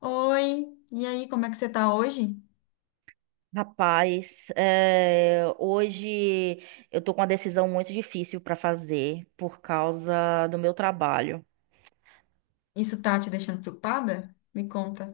Oi, e aí, como é que você tá hoje? Rapaz, hoje eu tô com uma decisão muito difícil para fazer por causa do meu trabalho. Isso tá te deixando preocupada? Me conta.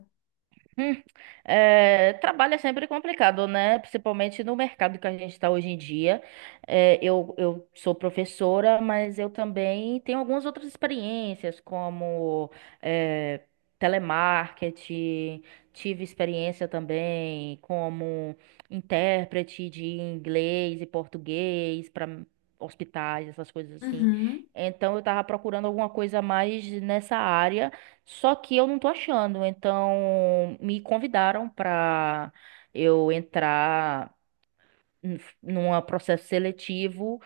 Hum, Trabalho é sempre complicado, né? Principalmente no mercado que a gente está hoje em dia. Eu sou professora, mas eu também tenho algumas outras experiências, como é, telemarketing, tive experiência também como intérprete de inglês e português para hospitais, essas coisas assim. Uhum. Então eu estava procurando alguma coisa mais nessa área. Só que eu não tô achando, então me convidaram pra eu entrar num processo seletivo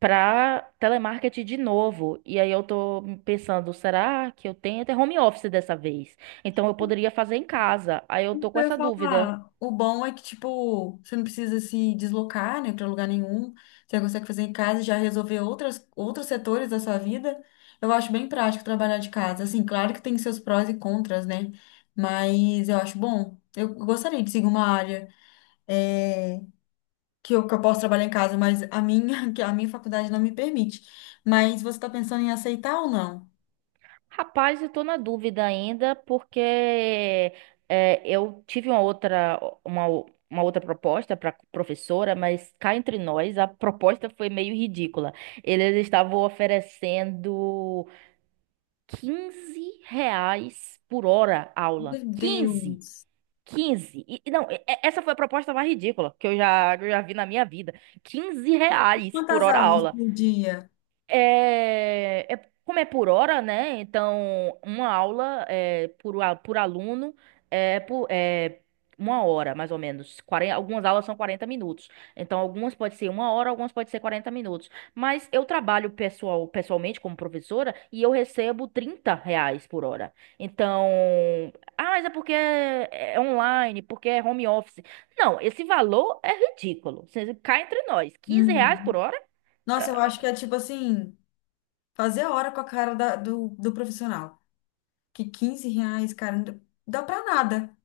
pra telemarketing de novo. E aí eu tô pensando, será que eu tenho até home office dessa vez? Então eu poderia fazer em casa. Aí eu Isso tô que com eu ia essa dúvida. falar, o bom é que, tipo, você não precisa se deslocar, né, para lugar nenhum. Você consegue fazer em casa e já resolver outros setores da sua vida. Eu acho bem prático trabalhar de casa. Assim, claro que tem seus prós e contras, né? Mas eu acho bom. Eu gostaria de seguir uma área, eh, que eu posso trabalhar em casa, mas a minha, que a minha faculdade não me permite. Mas você está pensando em aceitar ou não? Rapaz, eu tô na dúvida ainda, porque eu tive uma outra proposta para professora, mas cá entre nós, a proposta foi meio ridícula. Eles estavam oferecendo R$ 15 por hora aula. Meu 15, Deus! 15. E não, essa foi a proposta mais ridícula que que eu já vi na minha vida. R$ 15 por Quantas hora aulas aula. por dia? Como é por hora, né? Então, uma aula é, por aluno, é uma hora, mais ou menos. 40, algumas aulas são 40 minutos. Então, algumas pode ser uma hora, algumas pode ser 40 minutos. Mas eu trabalho pessoalmente como professora e eu recebo R$ 30 por hora. Então, mas é porque é online, porque é home office. Não, esse valor é ridículo. Você cai entre nós. R$ 15 por Uhum. hora? Nossa, eu acho que é tipo assim, fazer hora com a do profissional. Que 15 reais, cara, não dá pra nada.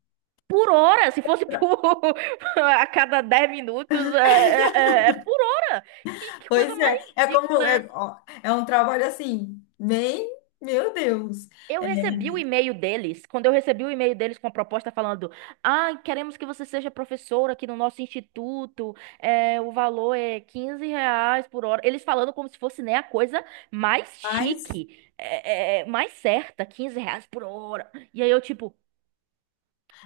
Por hora, se fosse por a cada 10 minutos, é por hora. Que coisa Pois é, mais é como, ridícula é é, essa? ó, é um trabalho assim, bem, meu Deus. Eu É, recebi o e-mail deles, quando eu recebi o e-mail deles com a proposta falando: queremos que você seja professora aqui no nosso instituto, o valor é R$ 15 por hora. Eles falando como se fosse né, a coisa mais mas chique, mais certa, R$ 15 por hora. E aí eu, tipo,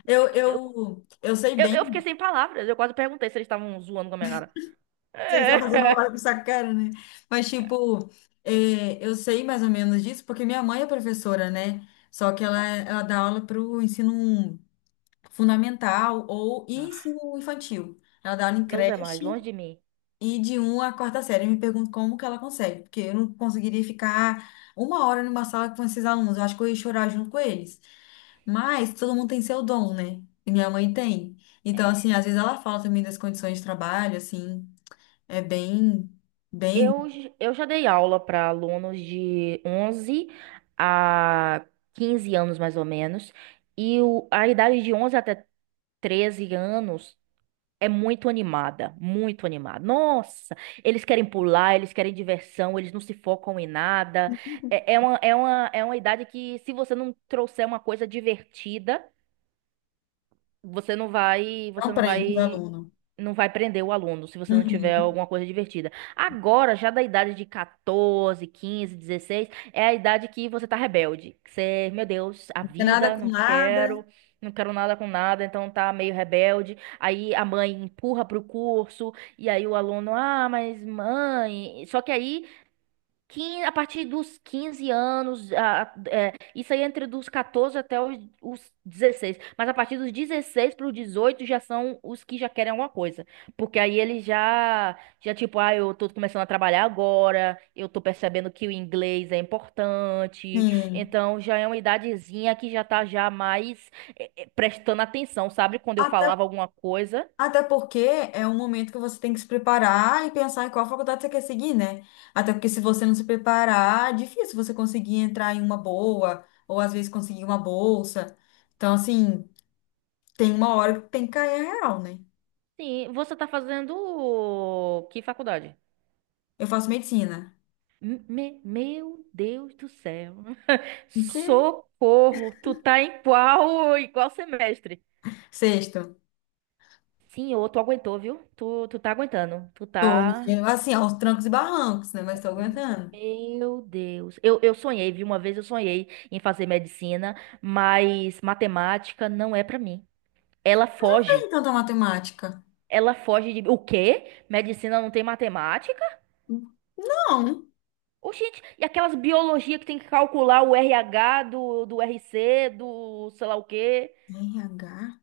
eu, eu sei eu fiquei bem. sem palavras, eu quase perguntei se eles estavam zoando com a minha cara. Vocês estão fazendo hora É. com essa cara, né? Mas, tipo, é, eu sei mais ou menos disso porque minha mãe é professora, né? Só que ela dá aula para o ensino fundamental ou e Ah, ensino infantil. Ela dá aula em Deus é mais, creche longe de mim. e de um à quarta série. Eu me pergunto como que ela consegue, porque eu não conseguiria ficar uma hora numa sala com esses alunos. Eu acho que eu ia chorar junto com eles. Mas todo mundo tem seu dom, né? E minha mãe tem. Então, assim, É, às vezes ela fala também das condições de trabalho, assim. É bem, bem eu já dei aula para alunos de 11 a 15 anos, mais ou menos, e a idade de 11 até 13 anos é muito animada, muito animada. Nossa, eles querem pular, eles querem diversão, eles não se focam em nada. É uma idade que, se você não trouxer uma coisa divertida, você não próprio o vai, aluno. não vai prender o aluno se você não tiver Uhum. alguma coisa divertida. Agora, já da idade de 14, 15, 16 é a idade que você tá rebelde. Meu Deus, a Não tem nada vida, com nada. Não quero nada com nada, então tá meio rebelde. Aí a mãe empurra pro curso, e aí o aluno, ah, mas mãe. Só que aí a partir dos 15 anos, isso aí é entre dos 14 até os 16. Mas a partir dos 16 para os 18 já são os que já querem alguma coisa. Porque aí eles já tipo, ah, eu tô começando a trabalhar agora, eu tô percebendo que o inglês é importante. Sim. Então já é uma idadezinha que já tá já mais prestando atenção, sabe? Quando eu Até, falava alguma coisa. até porque é um momento que você tem que se preparar e pensar em qual faculdade você quer seguir, né? Até porque se você não se preparar, é difícil você conseguir entrar em uma boa, ou às vezes conseguir uma bolsa. Então, assim, tem uma hora que tem que cair a real, né? Sim, você tá fazendo que faculdade? Eu faço medicina. Meu Deus do céu. O Que? Socorro! Tu tá em qual semestre? Sexto. Senhor, tu aguentou, viu? Tu tá aguentando. Tu Tô, tá. eu, assim, aos trancos e barrancos, né? Mas tô aguentando. Meu Deus. Eu sonhei, viu? Uma vez eu sonhei em fazer medicina, mas matemática não é pra mim. Ela Não tem foge. tanta matemática. Ela foge de. O quê? Medicina não tem matemática? Não. Oxente, e aquelas biologia que tem que calcular o RH do RC, do sei lá o quê? RH?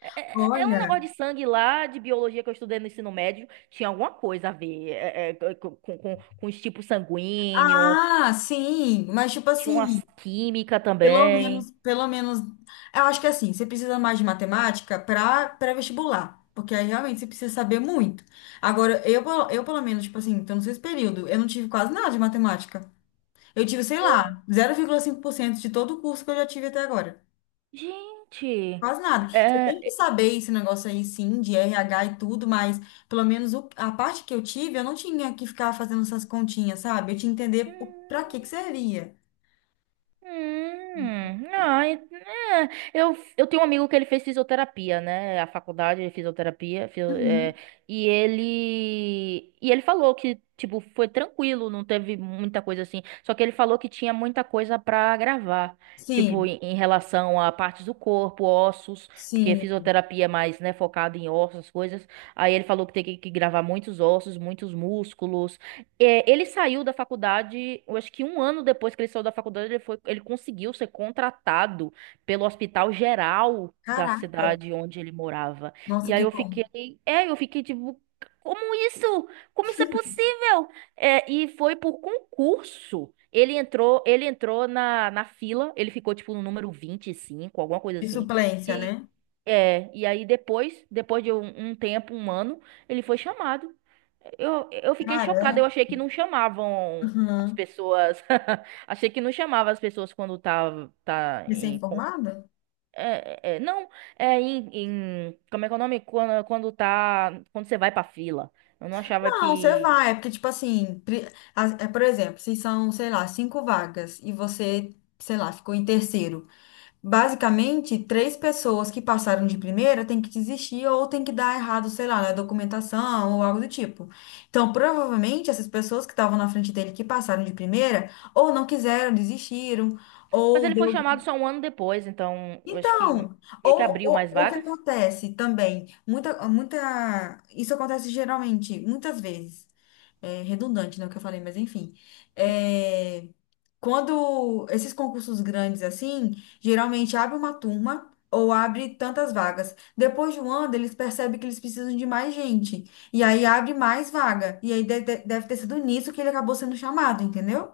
É um negócio Olha, de sangue lá, de biologia que eu estudei no ensino médio, tinha alguma coisa a ver com os tipos sanguíneos, ah, sim, mas tipo tinha assim, umas química também. Pelo menos, eu acho que assim, você precisa mais de matemática para pré-vestibular, porque aí realmente você precisa saber muito. Agora, eu pelo menos, tipo assim, então nesse período, eu não tive quase nada de matemática. Eu tive, sei lá, 0,5% de todo o curso que eu já tive até agora. Gente, Quase nada. Você tem que é, saber esse negócio aí, sim, de RH e tudo, mas pelo menos o- a parte que eu tive, eu não tinha que ficar fazendo essas continhas, sabe? Eu tinha que entender o- pra hum. que que servia. Hum, ah, e- eu tenho um amigo que ele fez fisioterapia, né? A faculdade de fisioterapia, Uhum. e ele falou que tipo foi tranquilo, não teve muita coisa assim. Só que ele falou que tinha muita coisa pra gravar, tipo Sim, em relação a partes do corpo, ossos, porque sim. fisioterapia é mais, né, focada em ossos, essas coisas. Aí ele falou que tem que gravar muitos ossos, muitos músculos. Ele saiu da faculdade, eu acho que um ano depois que ele saiu da faculdade, ele conseguiu ser contratado pelo Hospital Geral da Caraca. cidade onde ele morava. Nossa, E aí que bom. Eu fiquei tipo, como isso? Como isso é possível? E foi por concurso. Ele entrou na fila, ele ficou tipo no número 25, alguma coisa De assim. suplência, E, né? e aí depois de um tempo, um ano, ele foi chamado. Eu fiquei chocada, eu Cara, achei que não chamavam as uhum. pessoas. Achei que não chamava as pessoas quando tá em. Recém-formada? Não, é em. Como é que é o nome? Quando, quando tá. Quando você vai pra fila. Eu não achava Não, você que. vai. É porque, tipo assim, pri- a- é, por exemplo, se são, sei lá, cinco vagas e você, sei lá, ficou em terceiro. Basicamente, três pessoas que passaram de primeira têm que desistir ou têm que dar errado, sei lá, na documentação ou algo do tipo. Então, provavelmente, essas pessoas que estavam na frente dele que passaram de primeira ou não quiseram, desistiram, Mas ou ele foi deu chamado só um ano depois, então eu acho que então, meio que abriu mais ou o que vagas. acontece também, isso acontece geralmente, muitas vezes, é redundante, né, o que eu falei, mas enfim, é, quando esses concursos grandes assim, geralmente abre uma turma ou abre tantas vagas, depois de um ano eles percebem que eles precisam de mais gente, e aí abre mais vaga, e aí deve ter sido nisso que ele acabou sendo chamado, entendeu?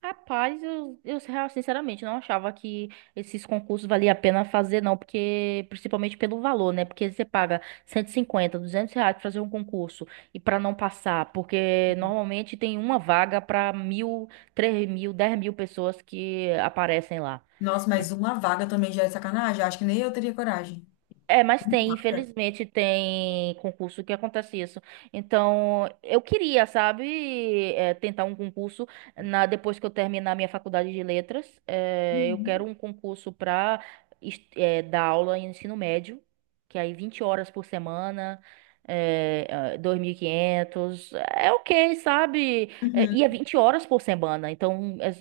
Rapaz, eu sinceramente não achava que esses concursos valia a pena fazer, não, porque principalmente pelo valor, né? Porque você paga 150 R$ 200 pra fazer um concurso e pra não passar, porque Uhum. normalmente tem uma vaga pra 1.000, 3.000, 10.000 pessoas que aparecem lá. Nossa, mas uma vaga também já é sacanagem, acho que nem eu teria coragem. Mas tem, infelizmente, tem concurso que acontece isso. Então, eu queria, sabe, tentar um concurso na depois que eu terminar minha faculdade de letras. Eu quero Uhum, um concurso para dar aula em ensino médio, que é aí 20 horas por semana, é, 2.500, é ok, sabe? Uhum. E é 20 horas por semana, então é,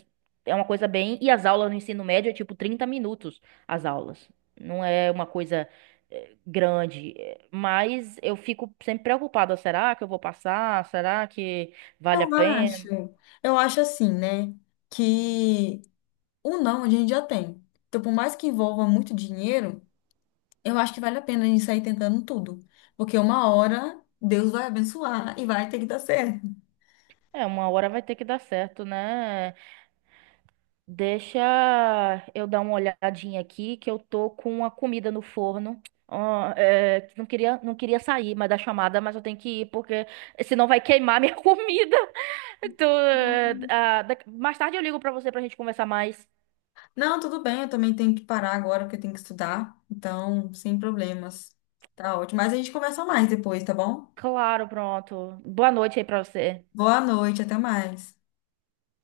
é uma coisa bem... E as aulas no ensino médio é tipo 30 minutos, as aulas. Não é uma coisa grande, mas eu fico sempre preocupada, será que eu vou passar? Será que vale a Eu acho, pena? eu acho assim, né, que o não a gente já tem. Então, por mais que envolva muito dinheiro, eu acho que vale a pena a gente sair tentando tudo. Porque uma hora Deus vai abençoar e vai ter que dar certo. Uma hora vai ter que dar certo, né? Deixa eu dar uma olhadinha aqui que eu tô com uma comida no forno. Ó, não queria sair, mas da chamada, mas eu tenho que ir porque senão vai queimar minha comida. Então, mais tarde eu ligo pra você pra gente conversar mais. Não, tudo bem, eu também tenho que parar agora porque eu tenho que estudar. Então, sem problemas. Tá ótimo. Mas a gente conversa mais depois, tá bom? Claro, pronto. Boa noite aí pra você. Boa noite, até mais.